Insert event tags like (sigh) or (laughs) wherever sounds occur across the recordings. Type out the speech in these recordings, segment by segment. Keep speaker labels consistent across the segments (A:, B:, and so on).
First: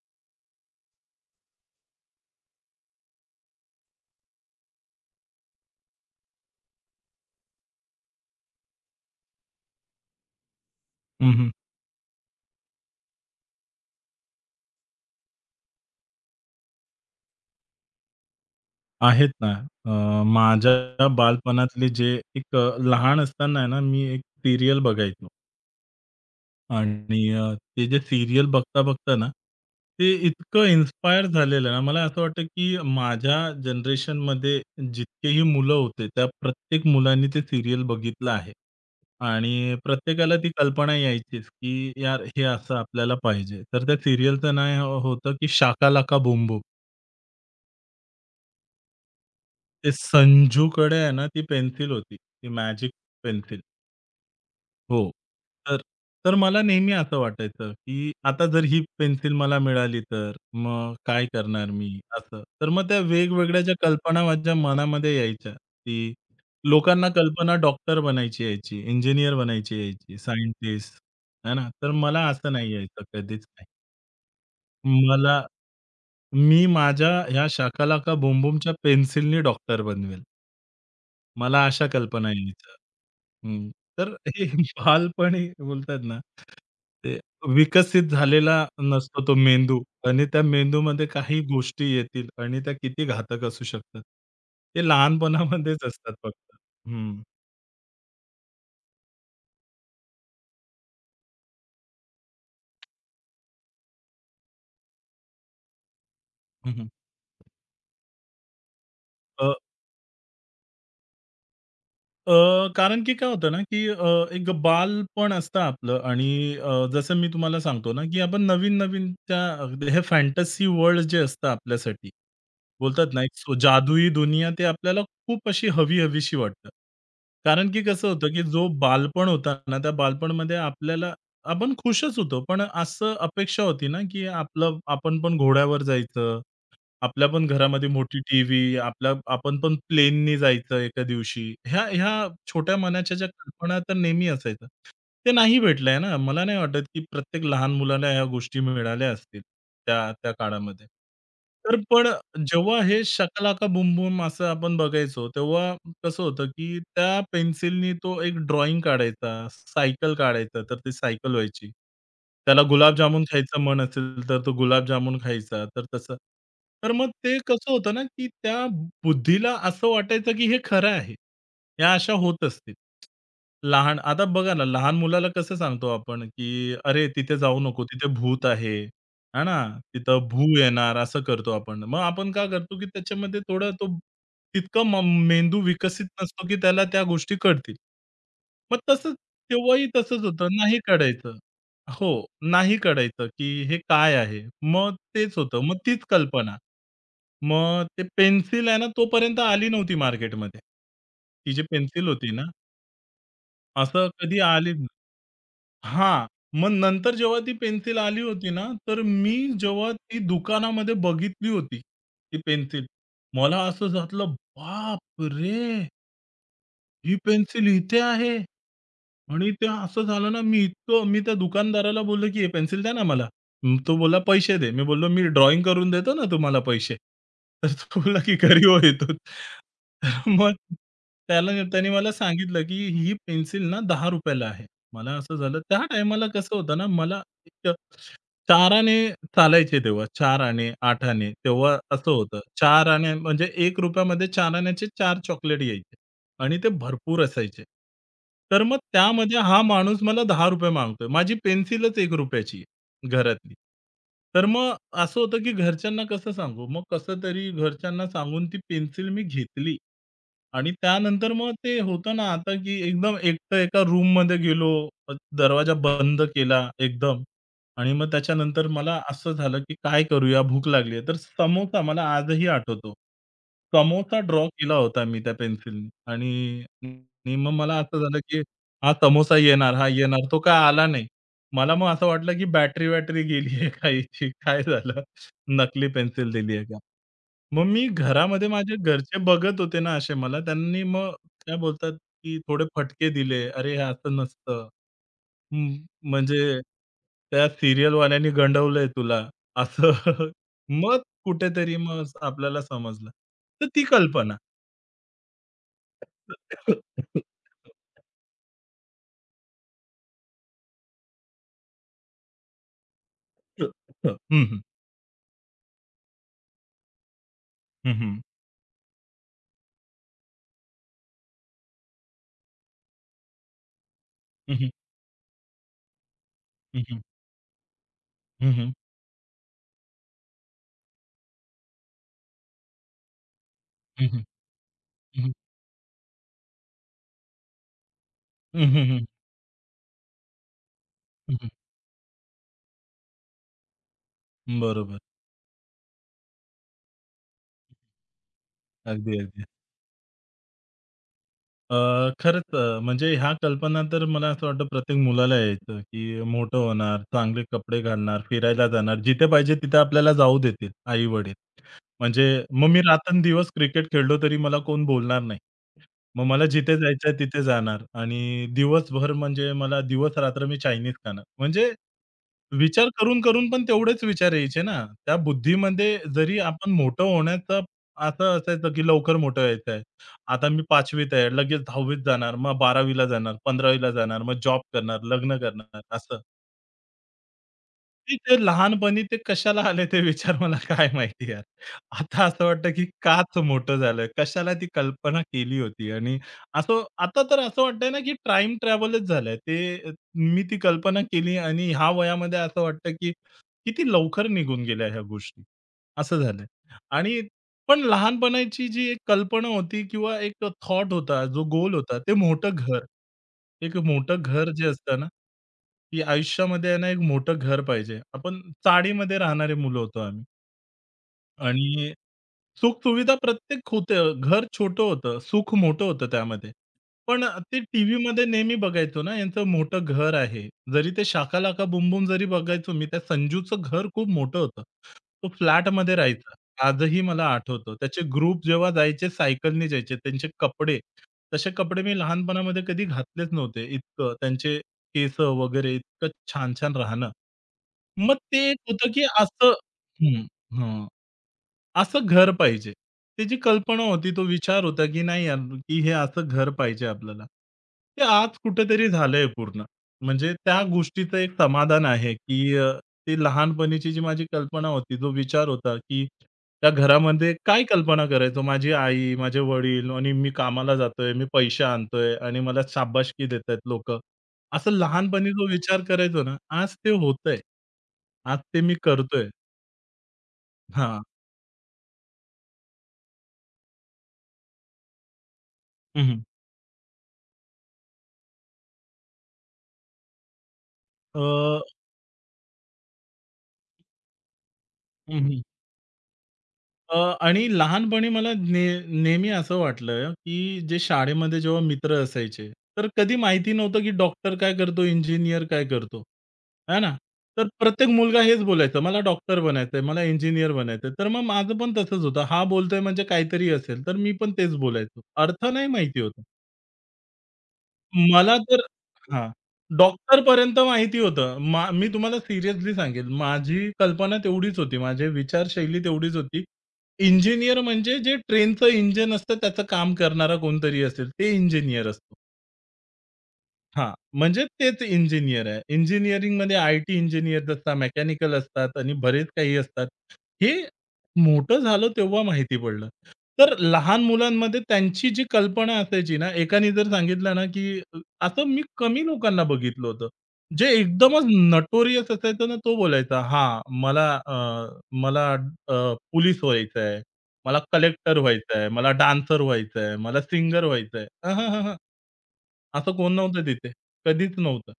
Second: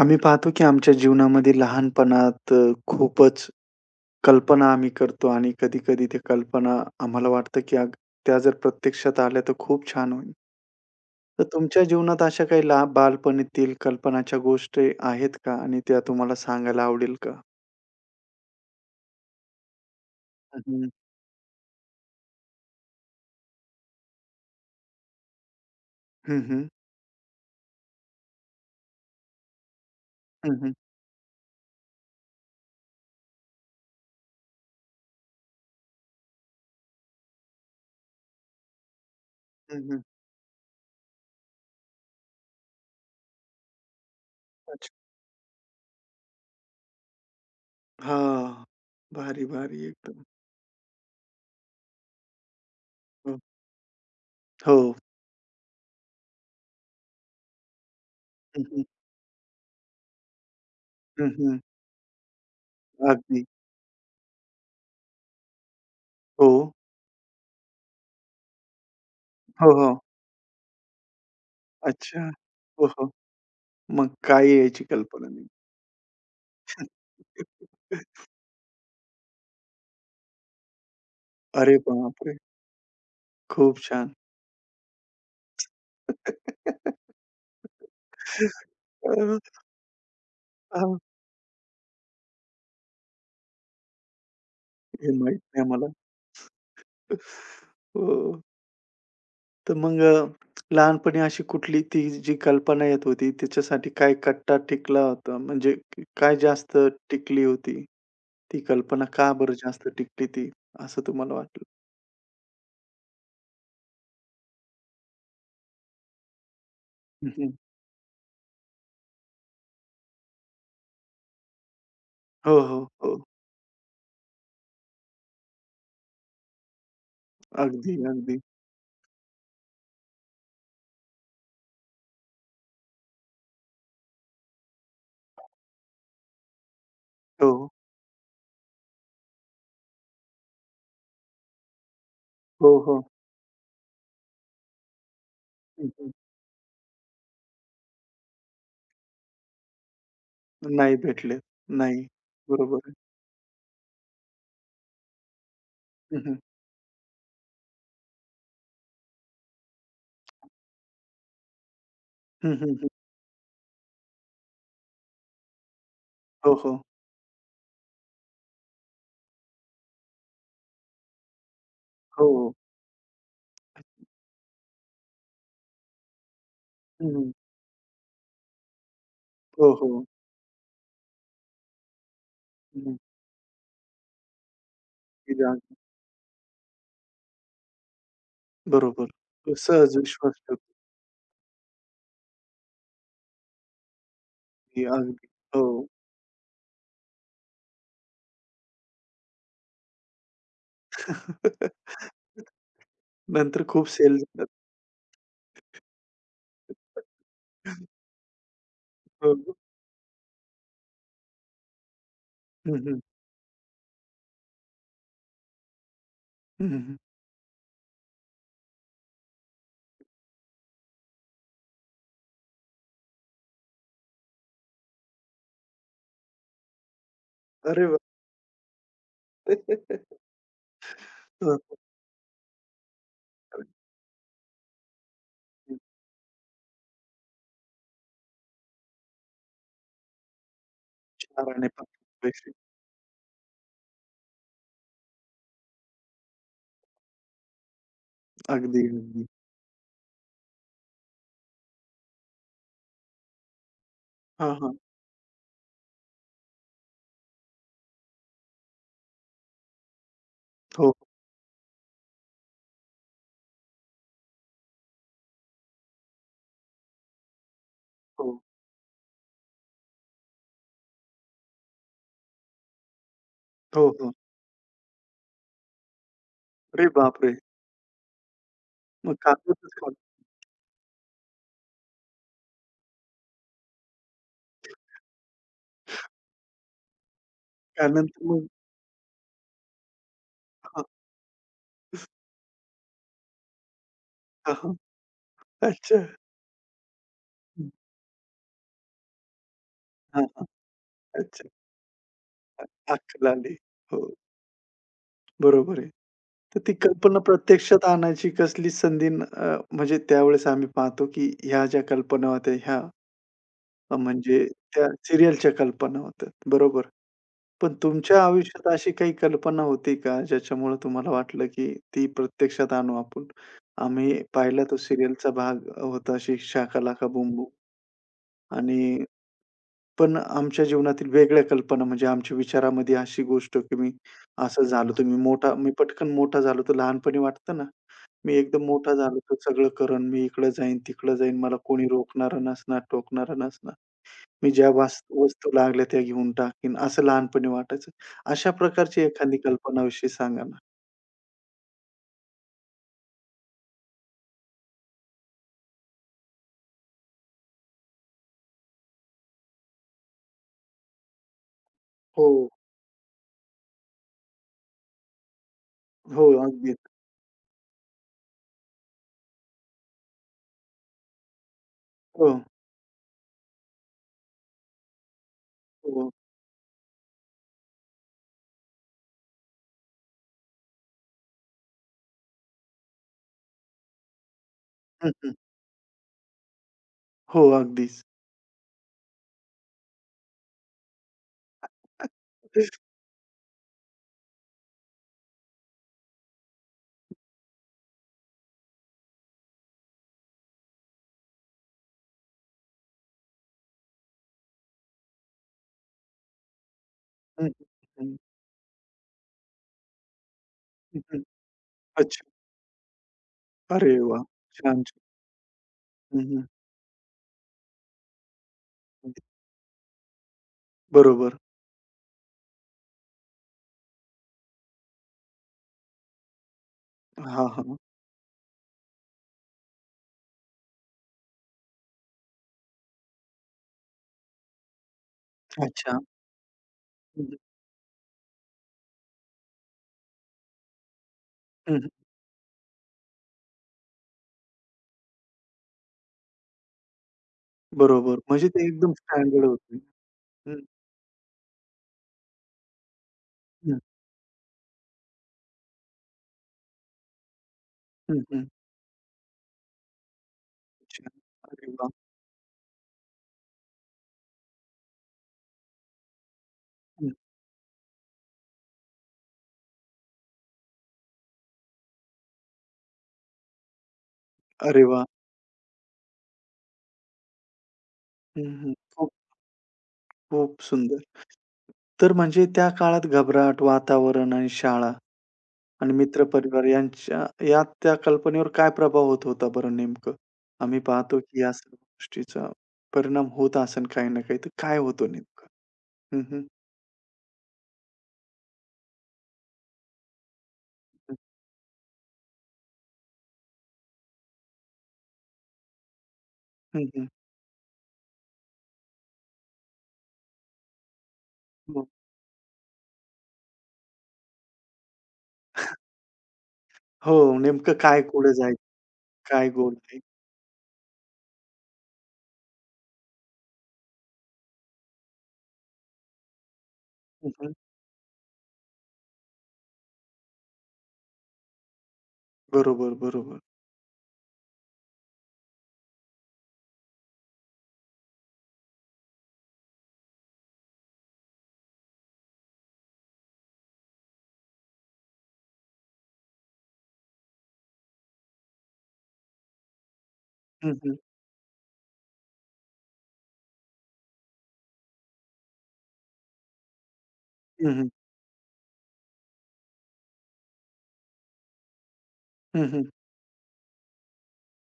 A: आम्ही पाहतो की आमच्या जीवनामध्ये लहानपणात खूपच कल्पना आम्ही करतो आणि कधी-कधी त्या कल्पना आम्हाला वाटतं की त्या जर प्रत्यक्षात आल्या तर खूप छान होईल.
B: हं,
A: तर
B: हं.
A: तुमच्या जीवनात अशा काही लहान बालपणीतील कल्पनाच्या गोष्टी आहेत का? आणि त्या तुम्हाला सांगायला आवडेल का?
B: आहेत ना. अ,
A: हं, हं.
B: माझ्या बालपणातले जे एक लहान असताना आहे ना, मी एक सीरियल बघायचो.
A: हं, हं.
B: आणि ते जे सीरियल बघता-बघता ना, ते इतकं इन्स्पायर झालेलं ना, मला असं वाटतं की माझ्या जनरेशनमध्ये जितकेही मुलं होते, त्या प्रत्येक मुलांनी ते सीरियल बघितलं आहे. आणि प्रत्येकाला ती कल्पना यायचीच की यार, हे असं आपल्याला पाहिजे. तर त्या सीरियलचं
A: अच्छा.
B: नाव होतं की शाका लाका बूम बूम.
A: हां. भारी, भारी
B: ते
A: एकदम.
B: संजूकडे आहे ना, ती पेन्सिल होती. ती मॅजिक
A: हो.
B: पेन्सिल.
A: हो.
B: हो. तर तर मला नेहमी असं वाटायचं, की आता
A: हं,
B: जर ही
A: हं.
B: पेन्सिल मला मिळाली तर, मग काय करणार मी? असं. तर मग त्या
A: अगदी.
B: वेगवेगळ्या ज्या कल्पना माझ्या मनामध्ये यायच्या, की
A: हो.
B: लोकांना कल्पना डॉक्टर बनायची यायची, इंजिनिअर
A: हो,
B: बनायची
A: हो.
B: यायची, सायंटिस्ट, आहे ना? तर
A: अच्छा.
B: मला असं नाही
A: हो,
B: यायचं
A: हो.
B: कधीच नाही.
A: मग काय यायची कल्पना
B: मला
A: नाही.
B: मी माझ्या ह्या
A: (laughs)
B: शाका लाका पेन्सिलनी डॉक्टर बनवेल. मला
A: अरे
B: अशा कल्पना
A: बापरे!
B: यायच्या. हं.
A: खूप
B: तर
A: छान.
B: हे (laughs) बालपणी बोलतात ना, ते विकसित झालेला नसतो तो
A: अ,
B: मेंदू आणि त्या
A: हां,
B: मेंदूमध्ये काही गोष्टी येतील आणि त्या किती घातक असू शकतात. ते
A: हे माहीत नाही
B: लहानपणामध्येच
A: मला.
B: असतात फक्त. हं.
A: हो, तर मग लहानपणी अशी कुठली ती जी कल्पना येत होती, तिच्यासाठी काय कट्टा टिकला होता? म्हणजे काय
B: हं,
A: जास्त
B: हं.
A: टिकली होती? ती कल्पना का
B: अ
A: बरं जास्त टिकली ती, असं तुम्हाला वाटलं?
B: अ, कारण की काय होतं ना, की एक बालपण असतं आपलं आणि जसं मी
A: हं, हं.
B: तुम्हाला सांगतो ना, की आपण नवीन-नवीन त्या अगदी हे फॅन्टसी वर्ल्ड जे असतं आपल्यासाठी,
A: हो, हो,
B: बोलतात
A: हो.
B: ना, एक सो जादुई दुनिया ते आपल्याला खूप अशी हवी-हवीशी वाटतं. कारण की
A: अगदी,
B: कसं होतं,
A: अगदी.
B: की जो बालपण होता ना, त्या बालपणमध्ये आपल्याला आपण खुशच होतो. पण असं अपेक्षा होती ना, की आपलं आपण पण घोड्यावर जायचं, आपल्या पण
A: हो,
B: घरामध्ये मोठी टीव्ही, आपल्या आपण पण प्लेननी जायचं एका दिवशी. ह्या ह्या
A: हो,
B: छोट्या
A: हो.
B: मनाच्या ज्या कल्पना तर नेहमी असायच्या. ते नाही
A: हं,
B: भेटलंय
A: हं.
B: ना. मला नाही वाटत, की प्रत्येक लहान मुलाला ह्या गोष्टी मिळाल्या असतील त्या त्या काळामध्ये.
A: नाही भेटले.
B: तर
A: नाही.
B: पण
A: बरोबर
B: जेव्हा
A: आहे.
B: हे "शकालाका बूम बूम" असं आपण बघायचो, तेव्हा
A: हं,
B: कसं
A: हं.
B: होतं, की त्या पेन्सिलनी तो एक ड्रॉइंग काढायचा, सायकल काढायचा, तर ती सायकल व्हायची.
A: हं,
B: त्याला
A: हं, हं.
B: गुलाबजामुन खायचं मन असेल, तर तो गुलाबजामुन खायचा, तर तसं.
A: हो, हो.
B: तर मग ते कसं होतं ना, की त्या बुद्धीला असं वाटायचं, की हे खरं आहे. या अशा
A: हो.
B: होत असतील. लहान आता बघा ना, लहान मुलाला कसं सांगतो आपण, की "अरे,
A: हं, हं.
B: तिथे जाऊ नको, तिथे भूत आहे." हां ना,
A: हो, हो.
B: तिथं भू येणार असं करतो आपण. मग आपण का करतो, की
A: हं.
B: त्याच्यामध्ये थोडं तो तितकं
A: ते
B: मेंदू
A: अगदी
B: विकसित नसतो, की त्याला त्या गोष्टी कळतील. मग
A: बरोबर.
B: तसंच तेव्हाही
A: सहज
B: तसंच
A: विश्वास
B: होतं.
A: ठेवतो
B: नाही कळायचं. हो, नाही कळायचं, की हे काय आहे?
A: की
B: मग
A: अगदी.
B: तेच होतं.
A: हो.
B: मग तीच कल्पना. मग ते पेन्सिल आहे ना, तोपर्यंत आली नव्हती मार्केटमध्ये. ती जी पेन्सिल
A: (laughs)
B: होती ना,
A: नंतर खूप
B: असं
A: सेल
B: कधी
A: झालं.
B: आली. हां. मग नंतर जेव्हा ती पेन्सिल आली होती ना, तर
A: हो,
B: मी
A: हो.
B: जेव्हा ती दुकानामध्ये बघितली होती, ती
A: हं,
B: पेन्सिल,
A: हं.
B: मला असं झालं, बाप रे,
A: हं, हं.
B: ही पेन्सिल इथे आहे. आणि ते असं झालं ना, मी त्या दुकानदाराला बोललो, की "हे पेन्सिल द्या ना मला." मग तो बोलला, "पैसे दे." मी बोललो, "मी ड्रॉइंग करून देतो ना तुम्हाला पैसे." तर
A: अरे वाह!
B: तो बोलला, की "घरी हो इथून." तर मग
A: हो, हो.
B: त्याने मला सांगितलं, की ही पेन्सिल ना ₹10 ला आहे. मला असं झालं
A: हं.
B: त्या टायमाला कसं होतं ना, मला 4 आणे चालायचे तेव्हा. 4 आणे, 8 आणे
A: 4 आणि
B: तेव्हा
A: 5
B: असं
A: (laughs)
B: होतं.
A: पैसे.
B: 4 आणे म्हणजे ₹1 मध्ये 4 आण्याचे 4 चॉकलेट यायचे आणि ते भरपूर असायचे. तर मग
A: अगदी, अगदी.
B: त्यामध्ये हा माणूस मला ₹10 मागतोय. माझी पेन्सिलच ₹1 ची आहे घरातली. तर
A: हां,
B: मग
A: हां.
B: असं होतं, की घरच्यांना कसं सांगू? मग कसं तरी घरच्यांना सांगून ती पेन्सिल मी घेतली आणि
A: हो,
B: त्यानंतर मग ते होतं ना आता, की एकदम एकटं एका रूममध्ये गेलो, दरवाजा बंद केला एकदम आणि मग
A: हो.
B: त्याच्यानंतर मला असं झालं, की काय करूया? भूक लागली आहे. तर समोसा मला आजही आठवतो.
A: हो, हो.
B: समोसा ड्रॉ केला होता मी त्या पेन्सिलनी आणि
A: अरे
B: आणि
A: बापरे!
B: मग मला असं झालं, की हा
A: मग
B: समोसा
A: कागदच
B: येणार, हा
A: खाल्लं.
B: येणार. तो काय आला नाही. मला मग असं वाटलं, की बॅटरी-वॅटरी गेली आहे का याची? (laughs) काय झालं? नकली पेन्सिल दिली आहे का? मग मी
A: त्यानंतर मग
B: घरामध्ये माझे घरचे बघत होते ना असे मला. त्यांनी
A: हां,
B: मग काय बोलतात, की थोडे फटके दिले. "अरे, हे असं
A: हां,
B: नसतं.
A: हां.
B: हं,
A: अच्छा.
B: म्हणजे त्या
A: हं.
B: सीरियलवाल्यांनी गंडवलंय तुला." असं.
A: हां,
B: (laughs)
A: हां.
B: मग
A: अच्छा.
B: कुठेतरी मग आपल्याला समजलं.
A: अक्कल आली.
B: तर ती
A: हो.
B: कल्पना.
A: बरोबर आहे. तर ती कल्पना प्रत्यक्षात आणायची कसली संधी न म्हणजे त्यावेळेस आम्ही पाहतो, की ह्या ज्या कल्पना होत्या ह्या
B: हं,
A: म्हणजे
B: हं.
A: त्या सीरियलच्या कल्पना होत्या. बरोबर. पण
B: हं, हं.
A: तुमच्या आयुष्यात अशी काही कल्पना होती का, ज्याच्यामुळे तुम्हाला वाटलं, की ती प्रत्यक्षात आणू आपण? आम्ही
B: हं,
A: पाहिला
B: हं.
A: तो सीरियलचा भाग होता शाका
B: हं, हं.
A: लाका बूम
B: हं, हं.
A: आणि पण आमच्या जीवनातील वेगळ्या कल्पना म्हणजे आमच्या विचारामध्ये अशी गोष्ट, की मी
B: हं, हं.
A: असं झालो, तर
B: हं, हं.
A: मोठा मी पटकन मोठा झालो, तर लहानपणी वाटतं ना, मी एकदम
B: हं,
A: मोठा
B: हं.
A: झालो तर सगळं करेन. मी इकडं जाईन, तिकडं
B: हं,
A: जाईन.
B: हं.
A: मला कोणी रोखणारं नसणार, टोकणारं नसणार. मी ज्या
B: बरोबर.
A: वास वस्तू लागल्या त्या घेऊन टाकीन, असं लहानपणी वाटायचं. अशा प्रकारची
B: अगदी,
A: एखादी
B: अगदी.
A: कल्पनाविषयी सांगा ना?
B: अ, खरंच, म्हणजे ह्या कल्पना तर मला असं वाटतं प्रत्येक मुलाला यायचं, की मोठं होणार, चांगले कपडे घालणार, फिरायला जाणार, जिथे पाहिजे तिथे आपल्याला जाऊ देतील आई-वडील. म्हणजे
A: हो,
B: मग मी रात्रंदिवस क्रिकेट खेळलो तरी मला कोण बोलणार नाही.
A: हो.
B: मग मला जिथे
A: अगदीच.
B: जायचंय तिथे जाणार आणि दिवसभर म्हणजे मला दिवस-रात्र मी चायनीज खाणार. म्हणजे
A: हो,
B: विचार करून, करून पण तेवढेच विचार यायचे ना. त्या बुद्धीमध्ये
A: हो.
B: जरी आपण मोठं होण्याचा असं असायचं, की लवकर मोठं व्हायचं आहे. आता मी 5वीत आहे, लगेच 10वीत जाणार, मग 12वीला जाणार, 15वीला जाणार, मग जॉब करणार,
A: हं, हं.
B: लग्न करणार असं.
A: हो, अगदीच.
B: ते ते लहानपणी ते कशाला आले ते विचार मला काय माहिती यार. आता असं वाटतं, की काच मोठं झालं. कशाला ती कल्पना केली होती आणि असं आता तर असं वाटतंय ना, की टाईम ट्रॅव्हलच झालंय. ते अ, मी ती कल्पना केली आणि ह्या वयामध्ये असं वाटतं, की किती लवकर निघून गेल्या ह्या गोष्टी, असं झालंय. आणि
A: हं, हं,
B: पण
A: हं.
B: लहानपणाची जी एक कल्पना होती किंवा एक थॉट होता, जो गोल होता, ते
A: अच्छा.
B: मोठं घर. एक
A: अरे
B: मोठं
A: वाह!
B: घर जे
A: छान, छान.
B: असतं ना, की
A: हं, हं,
B: आयुष्यामध्ये आहे ना, एक मोठं घर पाहिजे. आपण चाळीमध्ये राहणारे मुलं होतो आम्ही
A: बरोबर.
B: आणि सुख-सुविधा प्रत्येक होतं. घर छोटं होतं, सुख मोठं होतं त्यामध्ये. पण
A: हां,
B: ते
A: हां.
B: टीव्हीमध्ये नेहमी बघायचो ना, यांचं मोठं घर आहे. जरी ते शाका लाका बूम बूम जरी बघायचो मी, त्या संजूचं घर खूप मोठं होतं. तो फ्लॅटमध्ये
A: अच्छा.
B: राहायचा. आजही
A: हं,
B: मला
A: हं.
B: आठवतं. त्याचे ग्रुप जेव्हा जायचे सायकलने जायचे. त्यांचे कपडे, तसे कपडे मी लहानपणामध्ये कधी घातलेच नव्हते इतकं. त्यांचे केसं वगैरे इतकं छान-छान राहणं. मग
A: बरोबर. म्हणजे
B: ते एक
A: ते
B: होतं
A: एकदम
B: की
A: स्टँडर्ड
B: असं,
A: होते.
B: हं,
A: हं,
B: हं, असं घर पाहिजे. त्याची
A: हं.
B: कल्पना होती, तो विचार होता, की नाही यार, की हे असं घर पाहिजे आपल्याला. ते
A: हं,
B: आज
A: हं.
B: कुठेतरी झालंय पूर्ण. म्हणजे त्या
A: अच्छा.
B: गोष्टीचं एक
A: अरे
B: समाधान
A: वाह!
B: आहे, की ती लहानपणीची जी माझी कल्पना होती, जो विचार होता, की त्या
A: हं.
B: घरामध्ये काय कल्पना करायचो? माझी आई, माझे वडील आणि मी कामाला जातोय, मी पैसे आणतोय आणि मला शाबासकी देतायत लोकं. असं
A: अरे वाह!
B: लहानपणी जो विचार करायचो ना, आज ते होतंय. आज
A: हं,
B: ते मी
A: हं. खूप,
B: करतोय.
A: खूप सुंदर.
B: हां.
A: तर म्हणजे त्या काळात घबराट, वातावरण आणि शाळा आणि मित्रपरिवार यांच्या या त्या कल्पनेवर काय प्रभाव होत होता बरं नेमकं? आम्ही पाहतो की या सर्व गोष्टीचा परिणाम होत असेल काही ना काही, तर काय होतो
B: हं, हं.
A: नेमकं? हं, हं.
B: अ, आणि लहानपणी मला नेहमी असं वाटलं, की जे
A: हं,
B: शाळेमध्ये जेव्हा मित्र असायचे, तर कधी माहिती नव्हतं, की डॉक्टर काय करतो, इंजिनिअर काय करतो, आहे
A: हं,
B: ना?
A: हं.
B: तर प्रत्येक मुलगा हेच बोलायचा, "मला डॉक्टर बनायचंय, मला इंजिनिअर बनायचंय." तर मग माझं पण
A: हो.
B: तसंच होतं. हा बोलतोय म्हणजे काहीतरी असेल, तर मी पण तेच बोलायचो. अर्थ नाही माहिती होता.
A: हो, नेमकं काय कुठे
B: मला तर,
A: जायचं?
B: हां,
A: काय गोल आहे?
B: डॉक्टरपर्यंत माहिती होतं. मी तुम्हाला सिरियसली सांगेल, माझी कल्पना तेवढीच होती. माझी विचारशैली तेवढीच होती.
A: हं, हं.
B: इंजिनिअर म्हणजे जे ट्रेनचं इंजिन असतं त्याचं काम करणारा कोणतरी असेल, ते इंजिनिअर असतो.
A: बरोबर, बरोबर.
B: हां, म्हणजे तेच इंजिनियर आहे. इंजिनिअरिंगमध्ये आय-टी इंजिनियर असतात, मेकॅनिकल असतात आणि बरेच काही असतात. हे मोठं झालं तेव्हा माहिती पडलं. तर लहान मुलांमध्ये त्यांची जी कल्पना असायची ना, एकाने जर सांगितलं ना, की असं मी कमी लोकांना बघितलं होतं. जे
A: हं, हं.
B: एकदमच नोटोरियस असायचं ना, तो बोलायचा, "हां, मला पोलीस व्हायचं आहे, मला
A: हं, हं.
B: कलेक्टर व्हायचं आहे, मला डान्सर व्हायचं आहे, मला सिंगर व्हायचं आहे."
A: हं, हं.
B: असं कोण नव्हतं तिथे. कधीच नव्हतं.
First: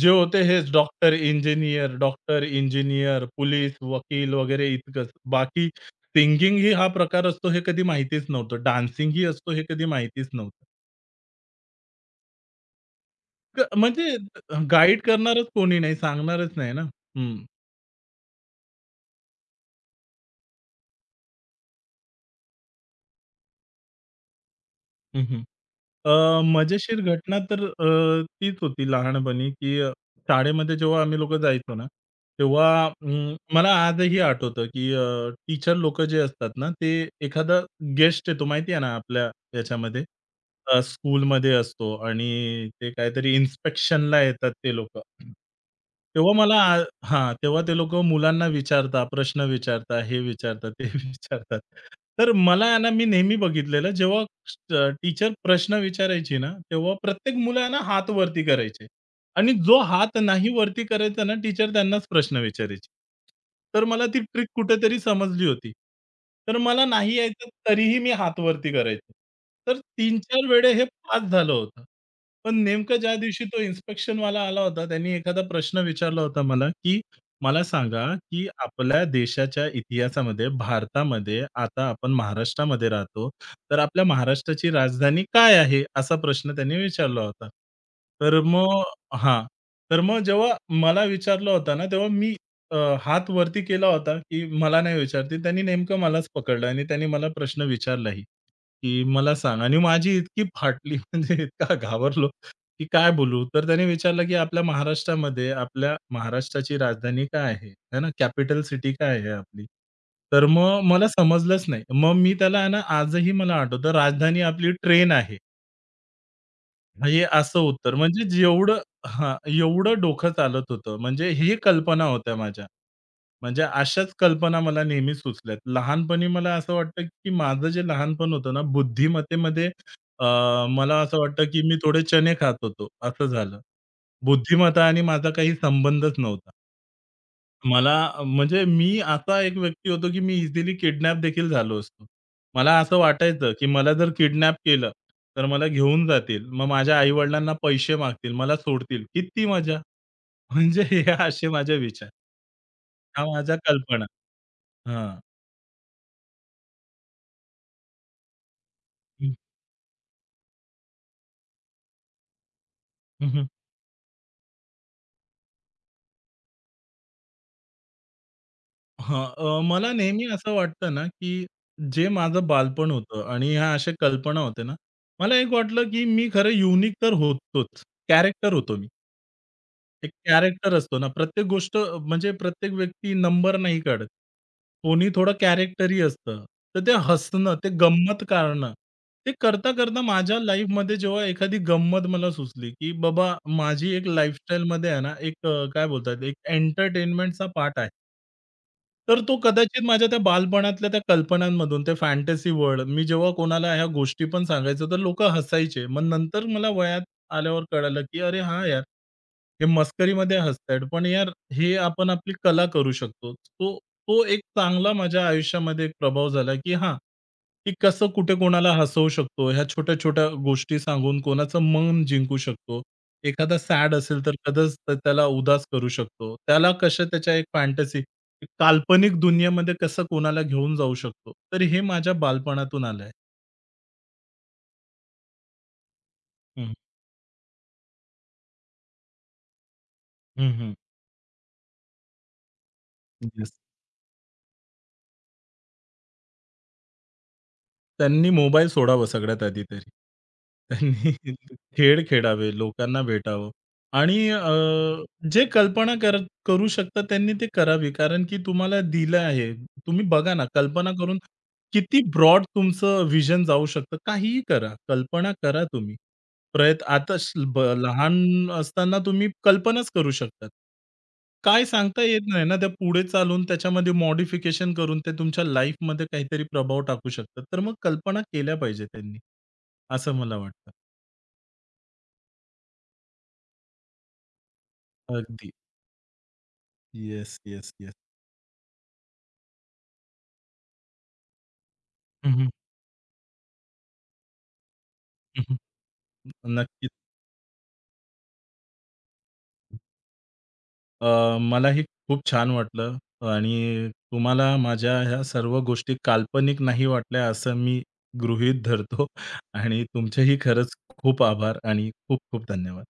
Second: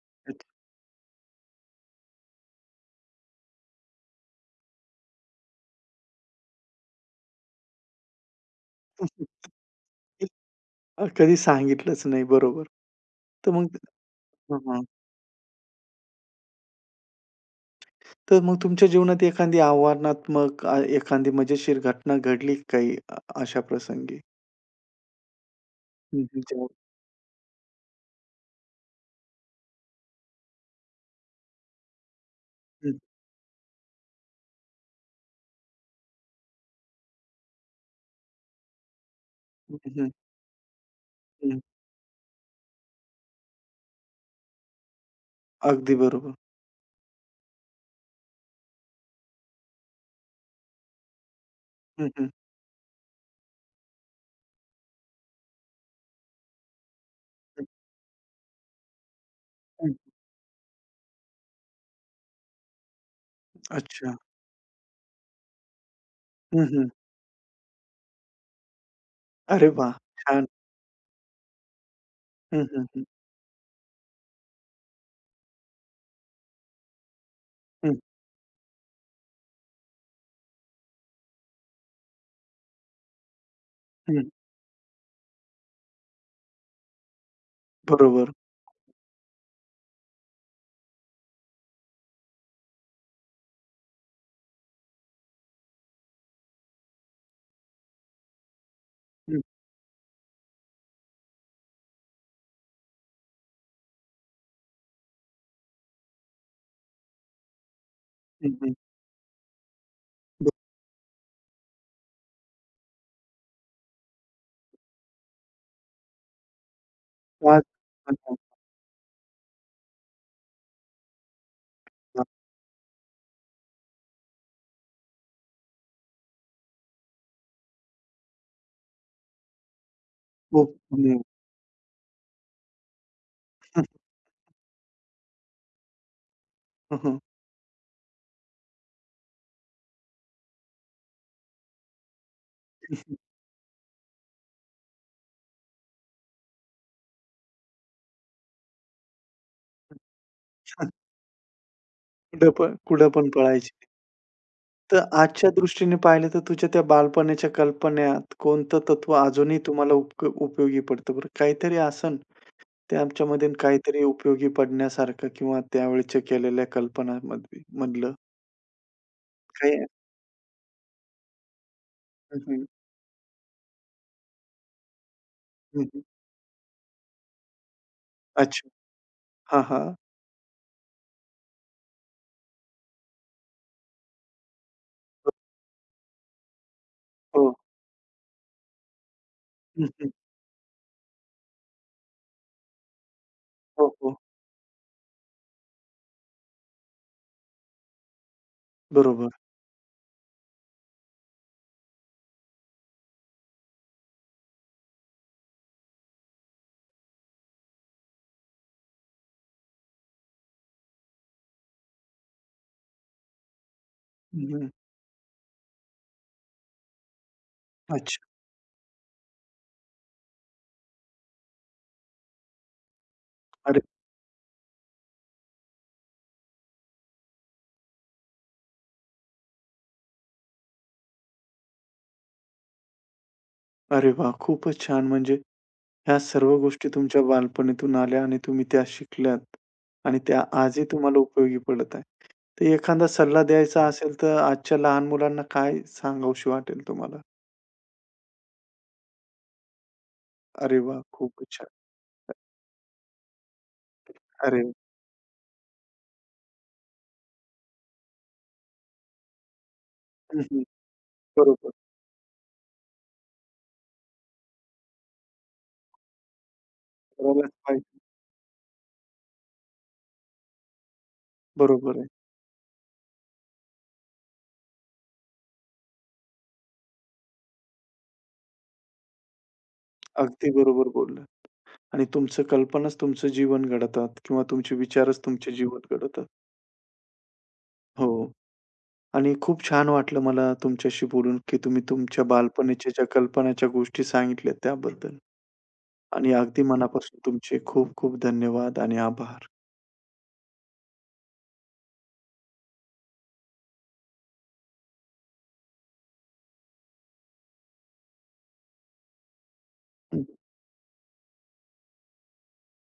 B: जे होते हेच doctor, engineer, doctor, engineer, police, वकील वगैरे इतकंच. बाकी सिंगिंगही हा प्रकार असतो हे कधी माहितीच नव्हतं. डान्सिंगही
A: अच्छा.
B: असतो हे कधी माहितीच नव्हतं.
A: कधी सांगितलंच नाही. बरोबर. तर मग
B: म्हणजे
A: हां, हां.
B: गाईड करणारच कोणी नाही, सांगणारच नाही ना. हं.
A: तर मग तुमच्या जीवनात एखादी आव्हानात्मक एखादी मजेशीर घटना घडली का काही अशा प्रसंगी?
B: हं,
A: हं, हं. जेव्हा
B: मजेशीर घटना तर तीच होती लहानपणी, की शाळेमध्ये जेव्हा आम्ही लोकं जायचो ना, तेव्हा
A: हं,
B: मला आजही आठवतं, की टीचर लोकं जे असतात ना, ते एखादा गेस्ट येतो माहिती आहे ना, आपल्या
A: हं,
B: याच्यामध्ये
A: हं,
B: स्कूलमध्ये
A: हं.
B: असतो आणि ते काहीतरी इन्स्पेक्शनला येतात ते लोकं.
A: अगदी
B: तेव्हा
A: बरोबर.
B: मला हां, तेव्हा ते लोकं मुलांना विचारतात, प्रश्न विचारतात, हे विचारतात, ते (laughs) विचारतात.
A: हं, हं,
B: तर मला आहे ना, मी नेहमी बघितलेलं जेव्हा टीचर प्रश्न विचारायची ना, तेव्हा प्रत्येक
A: हं,
B: मुलांना हात वरती करायचे आणि जो
A: हं.
B: हात नाही वरती करायचा ना, टीचर त्यांनाच प्रश्न विचारायची. तर मला
A: अच्छा.
B: ती ट्रिक कुठेतरी समजली होती. तर
A: हं,
B: मला
A: हं.
B: नाही यायचं तरीही मी हात वरती करायचो.
A: अरे
B: तर
A: वाह!
B: 3-4
A: छान.
B: वेळे हे पास झालं होतं. पण
A: हं, हं,
B: नेमकं
A: हं,
B: ज्या दिवशी तो इन्स्पेक्शनवाला आला होता, त्यांनी एखादा प्रश्न विचारला होता मला, की "मला
A: हं,
B: सांगा, की आपल्या देशाच्या इतिहासामध्ये, भारतामध्ये, आता आपण महाराष्ट्रामध्ये राहतो. तर आपल्या
A: हं.
B: महाराष्ट्राची राजधानी काय आहे?" असा प्रश्न त्यांनी विचारला होता.
A: बरोबर.
B: तर मग, हां, तर मग जेव्हा मला विचारलं होतं ना, तेव्हा मी हात वरती केला होता, की मला नाही विचारतील. त्यांनी नेमकं मलाच पकडलं आणि त्यांनी मला प्रश्न विचारलाही, की "मला
A: हं,
B: सांग" आणि माझी इतकी फाटली, (laughs) म्हणजे इतका घाबरलो, की काय बोलू? तर त्याने विचारलं की आपल्या महाराष्ट्रामध्ये आपल्या महाराष्ट्राची राजधानी काय आहे? है ना?
A: हं,
B: कॅपिटल
A: हं.
B: सिटी काय आहे आपली? तर मग मला समजलंच नाही. मग मी त्याला आहे ना आजही मला आठवतं राजधानी आपली ट्रेन आहे. हे असं
A: धन्यवाद.
B: उत्तर म्हणजे जेवढं, हां, एवढं डोकं चालत होतं. म्हणजे ही कल्पना
A: खूप
B: होत्या माझ्या. म्हणजे अशाच कल्पना मला नेहमी सुचल्यात. लहानपणी मला असं वाटतं, की माझं जे लहानपण होतं ना, बुद्धिमत्तेमध्ये अ,
A: खूप
B: मला असं
A: धन्यवाद.
B: वाटतं, की मी थोडे चणे खात होतो, असं झालं.
A: हं,
B: बुद्धिमत्ता आणि माझा काही संबंधच नव्हता.
A: हं, हं.
B: म्हणजे मी असा एक व्यक्ती होतो, की मी इझिली किडनॅप देखील झालो असतो. मला असं
A: (laughs)
B: वाटायचं, की मला जर किडनॅप केलं, तर मला घेऊन जातील. मग माझ्या आई-वडिलांना पैसे मागतील, मला सोडतील. किती मजा! म्हणजे हे असे माझे विचार.
A: कुठं पण कुठं
B: ह्या
A: पण
B: माझ्या
A: पळायची.
B: कल्पना.
A: तर
B: हां.
A: आजच्या दृष्टीने पाहिलं तर तुझ्या त्या बालपणाच्या कल्पनेत कोणतं तत्व
B: हं,
A: अजूनही तुम्हाला उपयोगी पडतं बरं? काहीतरी असन
B: हं, हं.
A: त्याच्यामध्ये काहीतरी उपयोगी पडण्यासारखं किंवा त्यावेळच्या केलेल्या कल्पनामध्ये मधलं काही आहे?
B: मला नेहमी असं वाटतं ना, की जे
A: हं,
B: माझं
A: हं.
B: बालपण होतं आणि ह्या अशा कल्पना होत्या ना, मला एक
A: हं,
B: वाटलं,
A: हं.
B: की मी खरं युनिक तर होतोच. कॅरेक्टर
A: अच्छा.
B: होतो मी.
A: हां, हां.
B: एक कॅरेक्टर असतो ना, प्रत्येक गोष्ट म्हणजे प्रत्येक व्यक्ती नंबर नाही काढत. कोणी थोडं कॅरेक्टरी असतं. तर ते हसणं,
A: हो.
B: ते गंमत काढणं, ते
A: हं,
B: करता-करता
A: हं.
B: माझ्या लाईफमध्ये जेव्हा एखादी गंमत मला सुचली, की बाबा
A: हो,
B: माझी एक
A: हो.
B: लाईफस्टाईलमध्ये आहे ना, एक काय बोलतात, एक एंटरटेनमेंटचा पार्ट आहे. तर
A: बरोबर.
B: तो कदाचित माझ्या त्या बालपणातल्या त्या कल्पनांमधून, ते फॅन्टसी वर्ल्ड मी जेव्हा कोणाला ह्या गोष्टी पण सांगायचो, तर लोकं हसायचे. मग नंतर मला वयात आल्यावर कळालं, की अरे हां यार! हे मस्करीमध्ये हसतायत, पण यार हे आपण आपली कला करू शकतो. तो तो एक
A: हं, हं.
B: चांगला माझ्या आयुष्यामध्ये एक प्रभाव झाला, की हां, की कसं
A: अच्छा.
B: कुठे कोणाला हसवू शकतो. ह्या छोट्या-छोट्या गोष्टी सांगून कोणाचं मन जिंकू शकतो. एखादा
A: अरे,
B: सॅड असेल तर कदाच त्याला उदास करू शकतो. त्याला कशा त्याच्या एक फॅन्टसी काल्पनिक दुनियेमध्ये कसं कोणाला घेऊन जाऊ शकतो. तर हे माझ्या बालपणातून आलंय.
A: अरे वाह! खूपच छान म्हणजे ह्या सर्व
B: हं.
A: गोष्टी तुमच्या बालपणीतून आल्या आणि तुम्ही त्या शिकल्यात आणि त्या
B: हं, हं.
A: आजही तुम्हाला उपयोगी पडत आहे. तर एखादा सल्ला
B: येस.
A: द्यायचा असेल, तर आजच्या लहान मुलांना काय सांगावीशी वाटेल तुम्हाला?
B: त्यांनी मोबाईल सोडावं सगळ्यात आधी तरी. त्यांनी
A: अरे वाह! खूपच
B: (laughs)
A: छान.
B: खेळ खेळावे, लोकांना भेटावं आणि
A: अरे वाह!
B: जे कल्पना कर करू शकता त्यांनी ते करावी. कारण की तुम्हाला दिलं आहे. तुम्ही बघा
A: हं,
B: ना,
A: हं.
B: कल्पना करून
A: बरोबर.
B: किती ब्रॉड तुमचं विजन जाऊ शकतं. काहीही करा, कल्पना करा तुम्ही. प्रयत्न आता श
A: करायलाच
B: ब
A: पाहिजे.
B: लहान असताना तुम्ही कल्पनाच करू शकतात. काय
A: बरोबर
B: सांगता
A: आहे.
B: येत नाही ना, त्या पुढे चालून त्याच्यामध्ये मॉडिफिकेशन करून ते तुमच्या लाईफमध्ये काहीतरी प्रभाव टाकू शकतात. तर मग कल्पना केल्या पाहिजे त्यांनी, असं मला
A: अगदी
B: वाटतं.
A: बरोबर बोललात आणि तुमचं कल्पनाच तुमचं जीवन घडतात किंवा तुमचे विचारच
B: अगदी.
A: तुमचे जीवन घडवतात.
B: Yes, yes, yes.
A: हो आणि खूप छान वाटलं मला तुमच्याशी बोलून, की तुम्ही तुमच्या
B: हं,
A: बालपणीच्या ज्या कल्पनाच्या गोष्टी सांगितल्यात त्याबद्दल. आणि अगदी
B: नक्कीच.
A: मनापासून तुमचे खूप खूप धन्यवाद आणि आभार.
B: मलाही खूप छान वाटलं आणि तुम्हाला माझ्या ह्या सर्व गोष्टी काल्पनिक नाही वाटल्या असं मी गृहीत धरतो आणि तुमचेही खरंच खूप आभार आणि खूप खूप धन्यवाद.